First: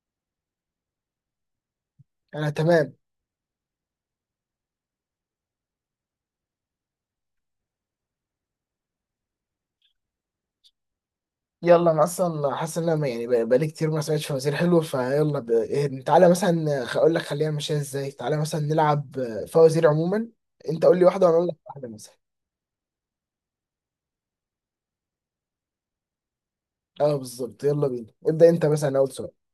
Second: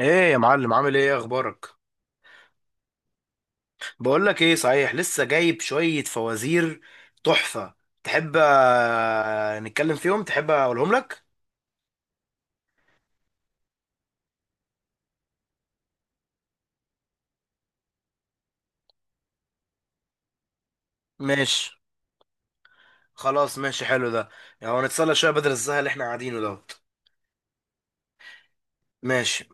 ايه يا معلم، عامل ايه؟ اخبارك؟ انا تمام. بقول لك ايه؟ صحيح لسه جايب شوية فوازير تحفة. تحب نتكلم فيهم؟ تحب اقولهم لك؟ يلا انا اصلا حاسس ان انا بقالي كتير ما سمعتش فوازير حلو فيلا ب... إيه، تعالى مثلا اقول لك خلينا نمشيها ازاي، تعالى مثلا نلعب فوازير عموما. انت قول لي واحده وانا اقول لك ماشي. واحده مثلا. خلاص ماشي، حلو ده. يعني نتسلى شوية بدل الزهق اللي احنا قاعدينه دوت. اه بالظبط، يلا بينا ابدا، انت مثلا اول سؤال. ماشي.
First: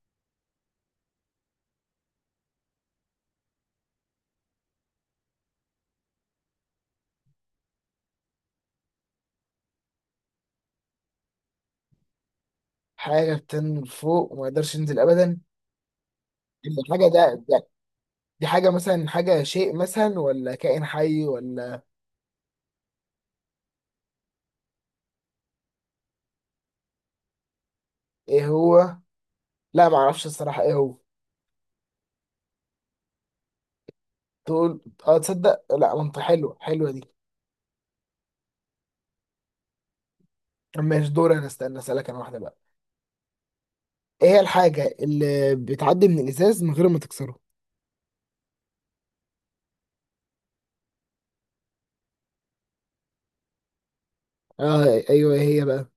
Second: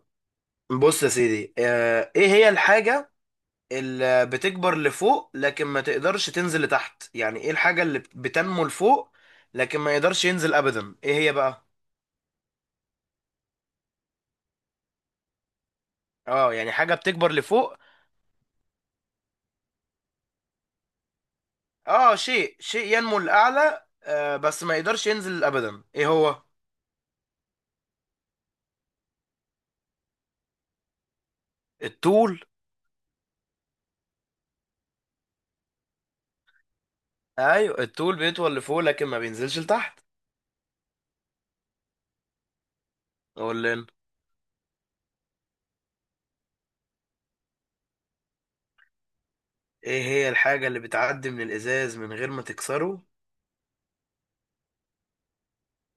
بص يا سيدي، ايه هي الحاجة اللي بتكبر لفوق لكن ما تقدرش تنزل لتحت؟ يعني ايه الحاجة اللي بتنمو لفوق لكن ما يقدرش ينزل ابدا؟ ايه هي بقى؟ حاجه بتنزل فوق وما يقدرش ينزل ابدا. اه، يعني حاجة الحاجه بتكبر ده لفوق. دي حاجه مثلا، حاجه، شيء مثلا ولا كائن حي ولا اه، شيء ينمو للأعلى آه، بس ما يقدرش ينزل أبدا. ايه هو؟ ايه هو؟ لا ما اعرفش الصراحه ايه هو. الطول. تقول؟ اه تصدق، لا منطق، حلوه حلوه دي. ايوه الطول بيطول لفوق لكن ما بينزلش لتحت. طب ماشي دور، انا استنى اسالك انا واحده بقى. اقول لنا. ايه هي الحاجة اللي بتعدي من الإزاز من غير ما تكسره؟ ايه هي الحاجة اللي بتعدي من الإزاز من غير ما تكسره؟ آه أيوه إيه هي بقى؟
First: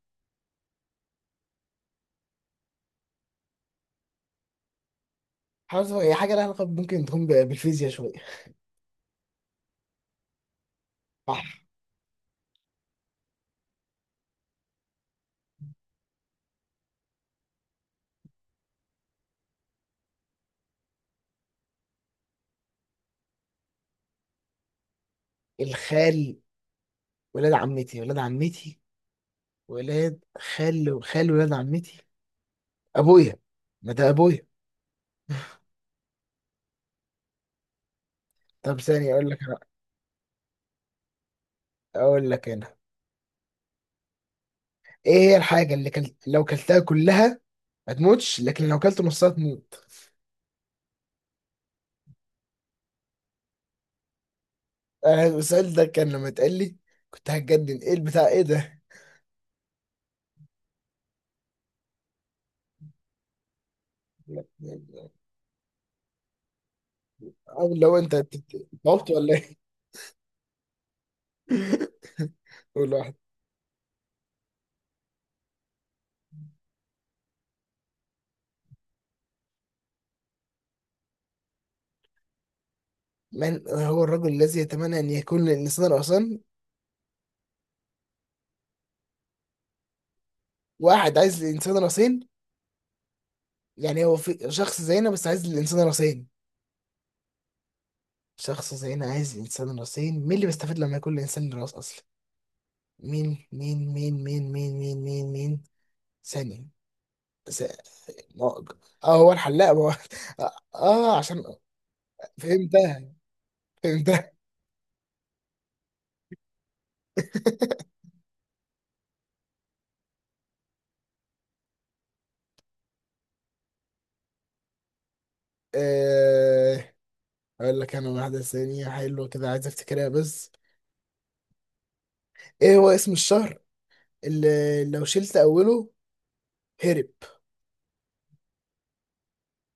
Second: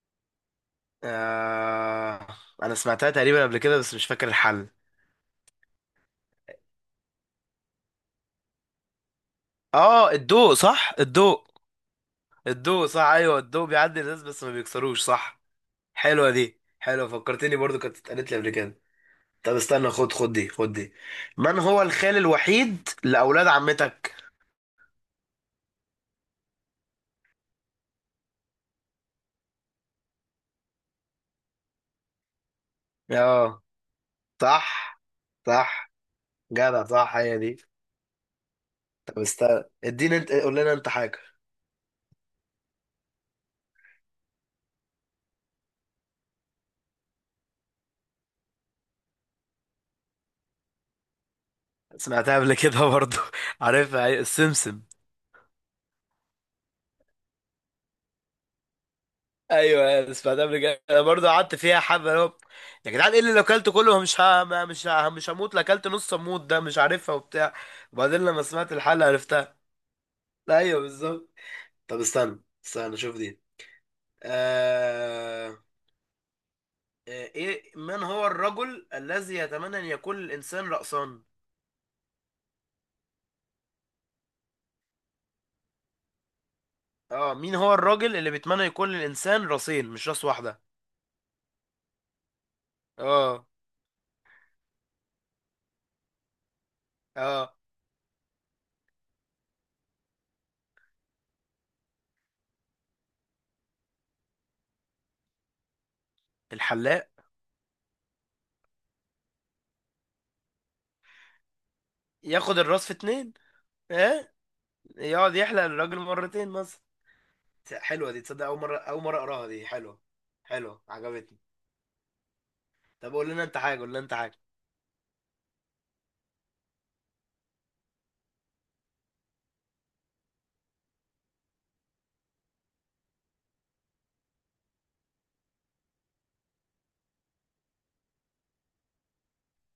آه. انا سمعتها تقريبا قبل كده بس مش فاكر الحل. حاسس هي حاجة لها علاقة ممكن تكون بالفيزياء شوية. اه، الضوء، صح صح. الضوء. الضوء صح، ايوه الضوء بيعدي الإزاز بس ما بيكسروش، صح. حلوة دي، حلوة. فكرتني برضو، كانت اتقالت لي قبل كده. طب استنى، خد دي، خد دي. من هو الخال الوحيد لأولاد عمتك؟ الخال، ولاد عمتي، ولاد عمتي، ولاد خال، ولاد عمتي أبويا. اه. ما ده أبويا. صح. صح. جدع، صح، هي دي. طب ثانية طب أقول لك أنا، استنى، اديني انت، قول لنا انت حاجة. أقول لك أنا. إيه هي الحاجة اللي لو كلتها كلها ما تموتش، لكن لو كلت نصها تموت. سمعتها قبل كده برضو عارفها، أيوة، السمسم. أنا السؤال ده كان لما اتقال لي كنت هتجنن، إيه البتاع إيه ده؟ ايوه أنا سمعتها قبل كده، انا برضو قعدت فيها حبه، اللي هو يا جدعان ايه اللي لو اكلته كله مش ها ما- مش ها مش هموت، لا اكلت نص اموت؟ ده مش عارفها وبتاع. أو لو وبعدين لما سمعت أنت الحلقه تعبت ولا إيه؟ عرفتها. ايوه بالظبط. طب استنى قول استنى واحد. شوف دي. آه... آه، ايه؟ من هو الرجل الذي يتمنى ان يكون الانسان رأسا؟ من هو الرجل الذي يتمنى أن يكون للإنسان رأسان؟ اه، مين هو الراجل اللي بيتمنى يكون للإنسان راسين مش راس واحدة؟ واحد عايز للإنسان رأسين، اه. يعني هو في شخص زينا بس عايز للإنسان رأسين، اه، شخص زينا عايز للإنسان رأسين. مين اللي بيستفيد لما يكون للإنسان له رأس أصلا؟ مين. ثانية. الحلاق. س- ما هو- اه هو الحلاق، ما هو. اه عشان ياخد الراس في فهمتها، اتنين. اه، فهمتها. يقعد يحلق الراجل مرتين مثلا. حلوة دي، تصدق أول مرة، أول مرة أقراها، دي حلوة. حلوة عجبتني. طب قول لنا أنت حاجة، قول لنا أنت حاجة. آه، اقول لك انا واحدة ثانية حلوة كده، عايز افتكرها بس. ايه هو اسم الشهر اللي لو شلت اوله هرب؟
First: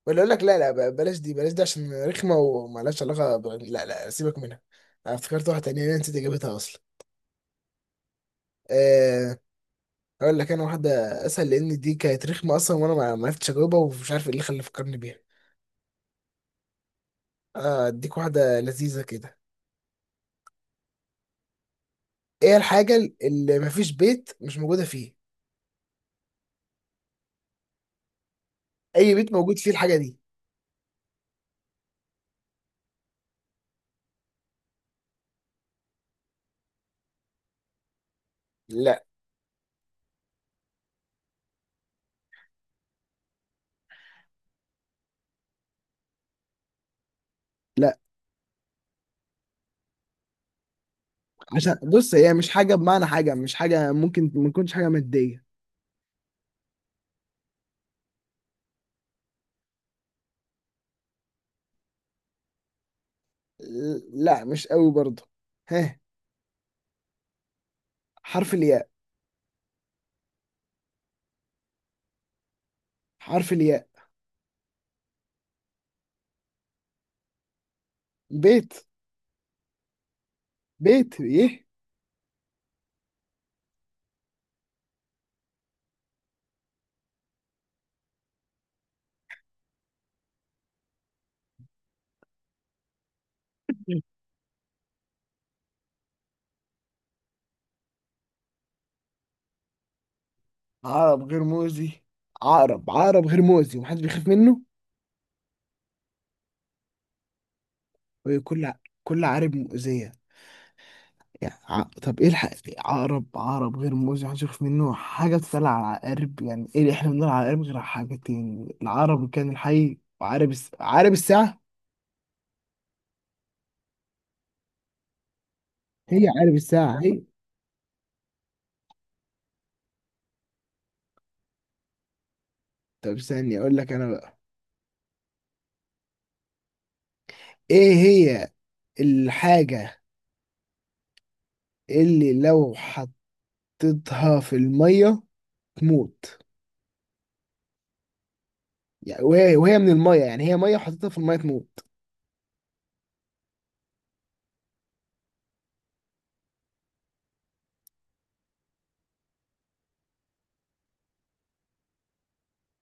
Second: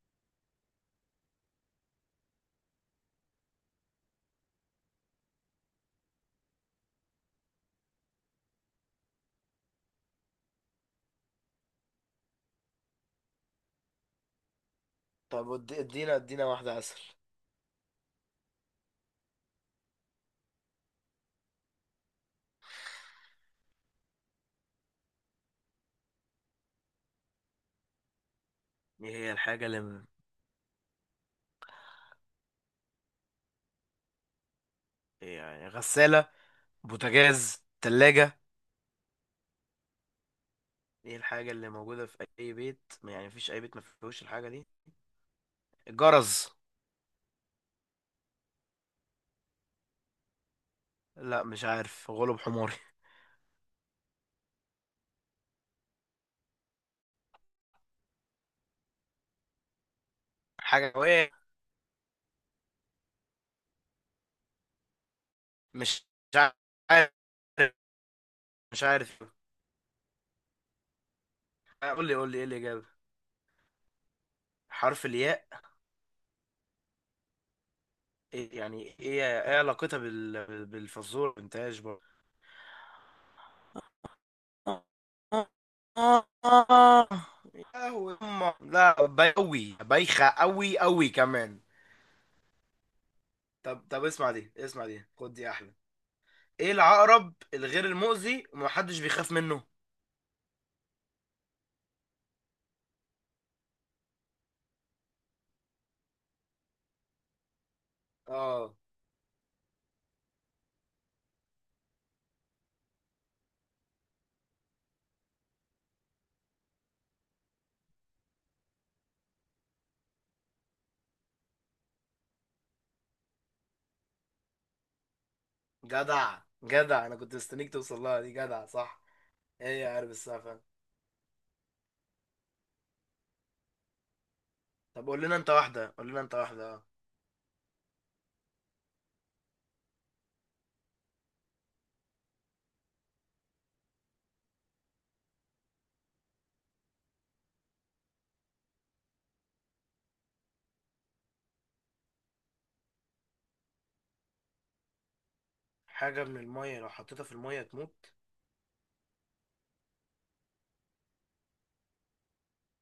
ولا اقول لك، لا لا، بلاش دي، بلاش دي عشان رخمه ومالهاش علاقه لا لا، سيبك منها. انا افتكرت واحده تانية انا نسيت اجابتها اصلا. أه... اقول لك انا واحده اسهل، لان دي كانت رخمه اصلا وانا ما عرفتش اجاوبها، ومش عارف ايه اللي خلى فكرني بيها. طب ادينا، ادينا واحدة أسهل. آه، اديك واحده لذيذه كده. ايه الحاجه اللي ما فيش بيت مش موجوده فيه، إيه اي هي بيت موجود الحاجة فيه الحاجه دي؟ يعني غسالة، بوتاجاز، تلاجة؟ لا. إيه الحاجة اللي موجودة في أي بيت، يعني مفيش أي بيت مفيهوش الحاجة دي؟ الجرز. لا لا مش عشان عارف، بص، هي غلب مش حماري. حاجة بمعنى حاجة، مش حاجة ممكن ما تكونش حاجة مادية. حاجة. لا مش قوي برضه. ها. مش عارف. حرف مش الياء. عارف. آه، قول لي، قول لي ايه الاجابه؟ حرف الياء. حرف الياء. إيه- بيت. يعني ايه؟ ايه علاقتها بيت بالفزوره ايه. انتاج برضه؟ يا هو أمه. لا بيوي، بايخه قوي، قوي كمان. طب طب اسمع دي، اسمع دي، خد دي احلى. ايه العقرب الغير المؤذي ومحدش بيخاف منه؟ عقرب غير مؤذي، عقرب، عقرب غير مؤذي ومحدش بيخاف منه. وكل ع- اه. كل عقرب مؤذية، يعني طب ايه الحق، عقرب، عقرب غير مؤذي محدش بيخاف منه، حاجة بتتقال على العقارب، يعني ايه اللي احنا بنقول على العقارب غير على حاجتين، العقرب كان الحي، عقرب الساعة. هي جدع عقرب الساعة جدع، انا هي. كنت مستنيك توصل لها دي، جدع صح. هي عارف السقف. طب استني اقول لك انا بقى. طب قول لنا انت واحدة، قول لنا انت واحدة، اه. ايه هي الحاجة اللي لو حطيتها في المية تموت؟ يعني وهي من الميه، يعني هي ميه، حطيتها في الميه تموت. حاجة من المية لو حطيتها في المية تموت.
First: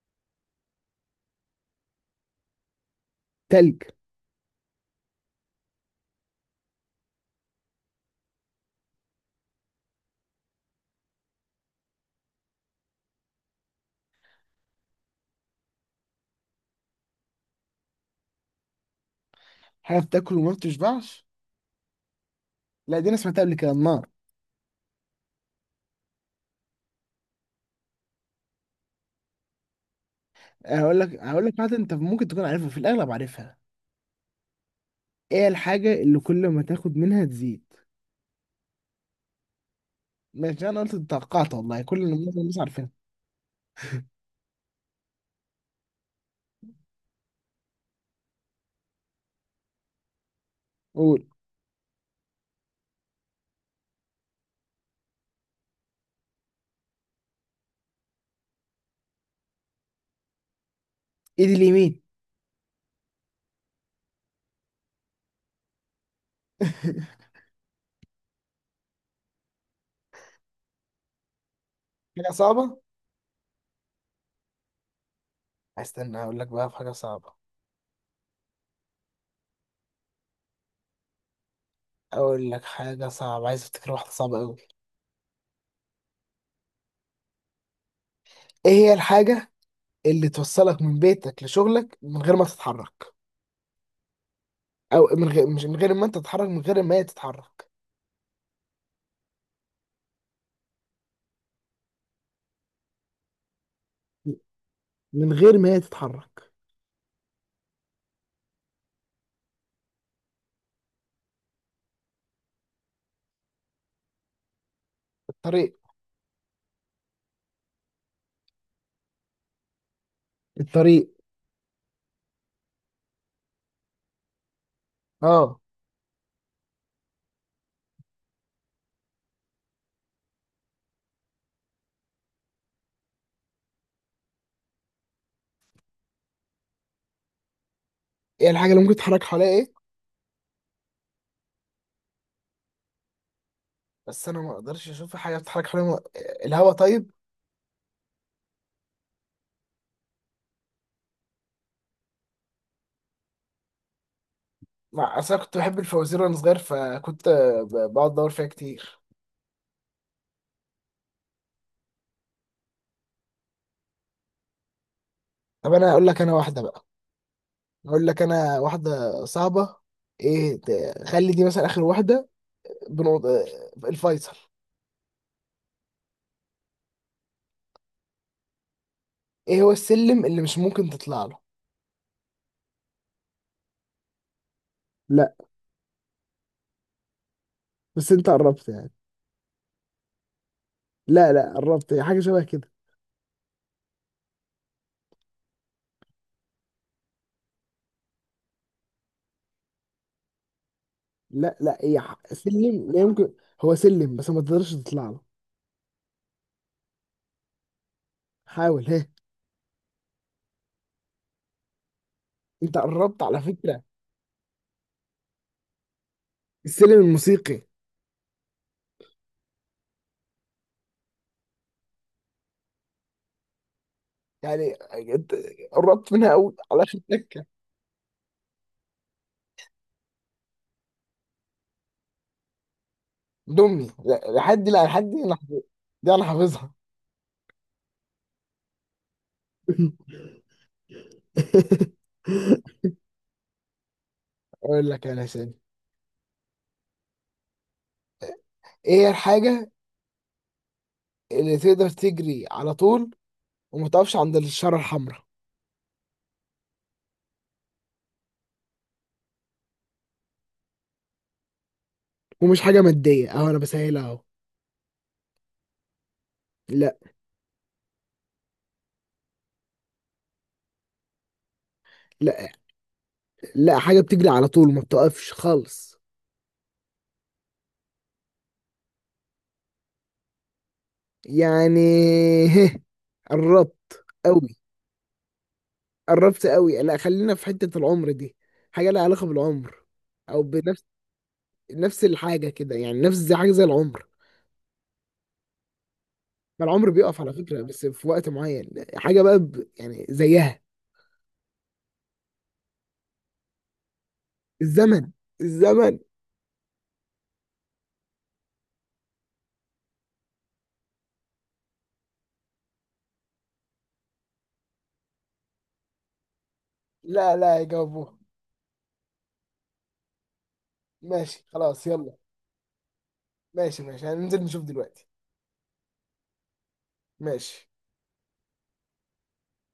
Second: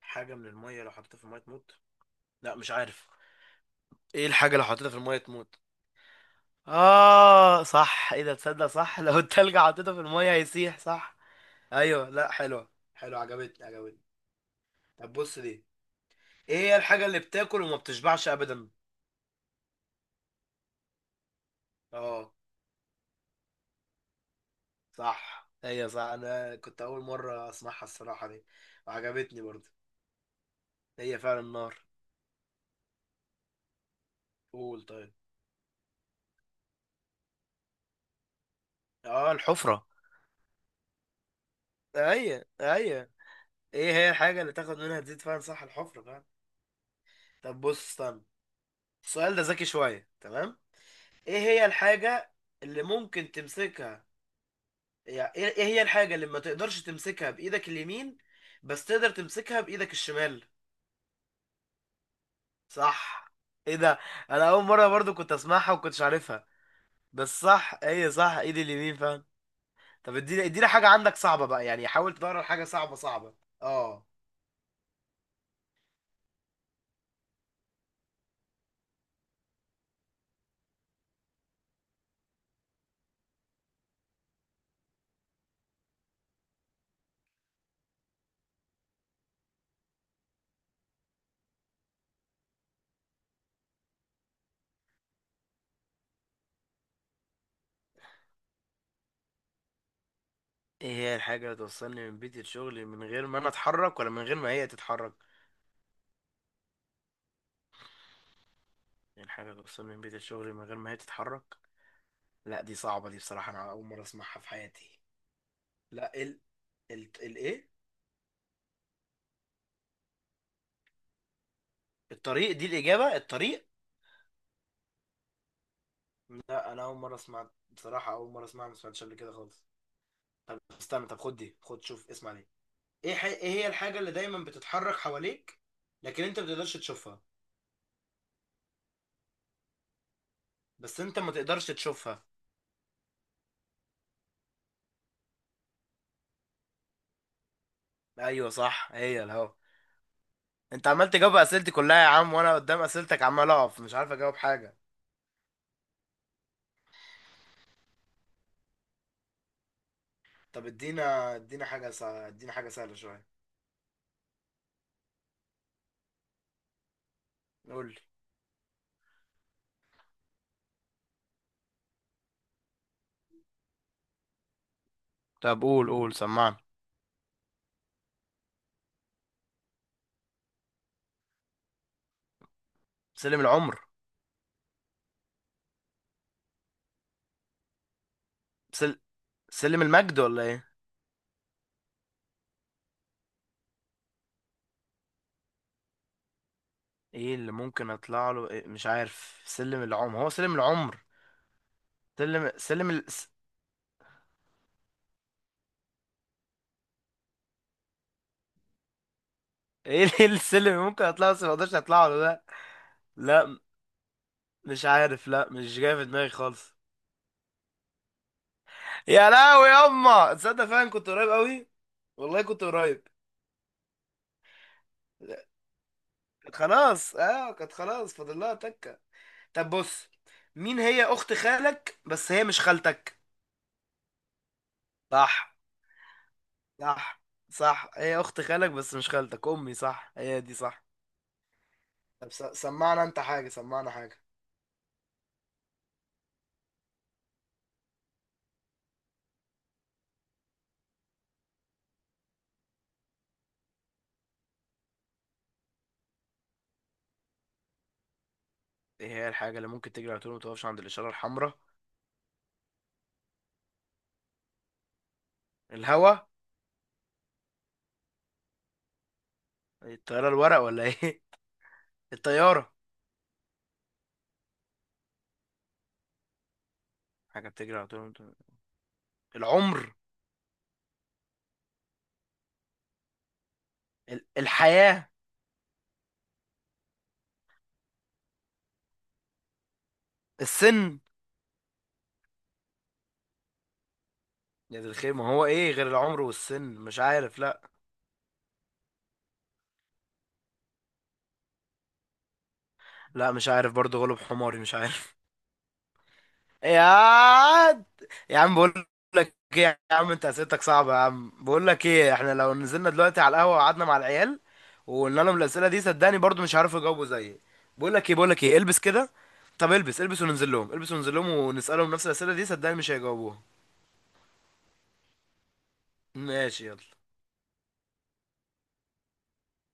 حاجة من المية لو حطيتها في المية تموت. لا مش عارف. تلج. ايه الحاجة لو حطيتها في المية تموت؟ اه صح، ايه ده، تصدق صح. لو التلج حطيته في المية هيسيح، صح. ايوه، لا حلوة، حلوة، عجبتني عجبتني. طب بص دي. ايه هي الحاجة اللي بتاكل وما بتشبعش ابدا؟ حاجه بتاكل وما بتشبعش. اه لا دي انا سمعتها قبل كده، النار. صح، هي صح، انا كنت اول مرة اسمعها الصراحة دي وعجبتني برضه. هقول لك، هي فعلا هقول لك حاجه النار. انت ممكن تكون عارفها، في الاغلب عارفها. قول طيب. ايه الحاجه اللي كل ما تاخد منها تزيد؟ اه، الحفرة. ماشي، انا قلت توقعت والله كل اللي معظم ايوه الناس عارفينها. ايوه. ايه هي الحاجة اللي تاخد منها تزيد فيها؟ صح، الحفرة بقى. طب بص، استنى، السؤال ده ذكي شوية، تمام. قول. ايه هي الحاجة اللي ممكن تمسكها، يعني ايه، إيه هي الحاجة اللي ما تقدرش تمسكها بإيدك اليمين بس تقدر تمسكها بإيدك الشمال؟ ايد اليمين. صح. ايه ده، انا اول مرة برضو كنت اسمعها وكنتش عارفها. بس صح، ايه صح، ايدي اليمين فعلا. طب اديني، اديني حاجة عندك صعبة بقى، يعني حاول حاجه تدور على حاجة صعبه. صعبة صعبة. اه. استنى اقول لك بقى في حاجه صعبه، اقول لك حاجه صعبه، عايز افتكر واحده صعبه قوي. ايه هي الحاجه اللي توصلك من بيتك لشغلك من غير ما تتحرك، او من غير، مش من غير ما انت تتحرك، من غير ما هي تتحرك. ايه هي الحاجة اللي توصلني من بيتي لشغلي من غير ما انا اتحرك، ولا من غير ما هي تتحرك؟ من غير ما هي تتحرك. يعني حاجة توصل من بيت الشغل من غير ما هي تتحرك. لا دي صعبة، دي بصراحة أنا أول مرة أسمعها في حياتي. الطريق. لا، ال، ال الإيه؟ الطريق. الطريق دي الإجابة، الطريق. اه. لا أنا أول مرة أسمع بصراحة، أول مرة أسمعها، ما سمعتش قبل كده خالص. طب استنى، طب خد دي، خد شوف، اسمع دي. إيه هي الحاجة اللي دايما بتتحرك حواليك لكن أنت ما تقدرش تشوفها؟ ايه الحاجه اللي ممكن تتحرك حواليها ايه؟ بس أنت ما تقدرش تشوفها. بس انا ما اقدرش اشوف حاجه بتتحرك حواليها. الهواء طيب. أيوه صح، هي الهوا. أنت عمال تجاوب أسئلتي كلها يا عم، وأنا قدام أسئلتك عمال أقف مش عارف أجاوب حاجة. مع اصل انا كنت بحب الفوازير وانا صغير، فكنت بقعد ادور فيها كتير. طب ادينا، ادينا حاجة سهلة، ادينا حاجة سهلة شوية. طب انا اقول لك انا واحده بقى. قول لي. اقول لك انا واحده صعبه. ايه خلي دي مثلا اخر واحده. بنقط... الفيصل. طب قول، قول، سمعني. ايه هو السلم اللي مش ممكن تطلع له؟ سلم العمر. لا. بس انت قربت يعني. سل... سلم المجد، ولا ايه؟ لا لا، قربت، هي حاجة شبه كده. ايه اللي ممكن اطلع له؟ إيه؟ مش عارف، سلم العمر، هو سلم العمر. لا لا، سلم سلم لا يمكن، هو سلم بس ما تقدرش تطلع له. حاول. ها. ايه إيه السلم اللي ممكن اطلعه بس ما اقدرش اطلعه له ده؟ انت قربت على لا فكرة. مش عارف، لا مش جاي في دماغي خالص. السلم الموسيقي. يا لهوي يما، تصدق فعلا كنت قريب قوي، والله كنت قريب. يعني انت قربت منها قوي، على اخر خلاص تكة. اه، كانت خلاص فاضل لها تكه. طب بص، مين هي اخت خالك بس هي مش خالتك؟ دمي لا، لحد دي، لا لحد دي انا صح. دي انا حافظها. صح. صح، هي اخت خالك بس مش خالتك، امي، صح هي دي، صح. طب سمعنا انت حاجة، سمعنا حاجة. اقول لك انا ثاني. ايه هي الحاجة اللي تقدر تجري على طول وما تقفش عند الشارة الحمراء؟ ايه هي الحاجة اللي ممكن تجري على طول ما تقفش عند الإشارة الحمراء؟ ومش حاجة مادية اهو، انا بسهلها اهو. الهوا. لا. الطيارة الورق، ولا ايه؟ لا. الطيارة. لا حاجة بتجري على طول وما بتقفش خالص. حاجة بتجري على طول ما العمر. يعني. هه. قربت قوي، الحياة. قربت قوي. لا خلينا في حتة العمر دي، حاجة لها علاقة بالعمر او بنفس. السن. نفس الحاجة كده، يعني نفس زي حاجة زي العمر. يا دي الخير، ما هو ايه غير العمر والسن؟ ما العمر مش بيقف على عارف، فكرة لا. بس في وقت معين، حاجة بقى يعني زيها. لا مش عارف برضه، غلب حماري، مش الزمن. عارف. الزمن. يا عاد. يا عم بقول لك ايه يا عم، انت اسئلتك صعبه يا عم. بقول لك ايه، احنا لو نزلنا دلوقتي على القهوه وقعدنا مع العيال وقلنا لهم الاسئله دي، صدقني برضو مش هيعرفوا يجاوبوا لا زيي. لا بقول لك ايه، يجاوبوها. بقول لك ايه، البس كده، طب البس، البس وننزل لهم البس وننزل لهم ماشي خلاص، ونسالهم نفس يلا. الاسئله دي، صدقني مش هيجاوبوها. ماشي ماشي، هننزل نشوف دلوقتي. ماشي يلا. ماشي.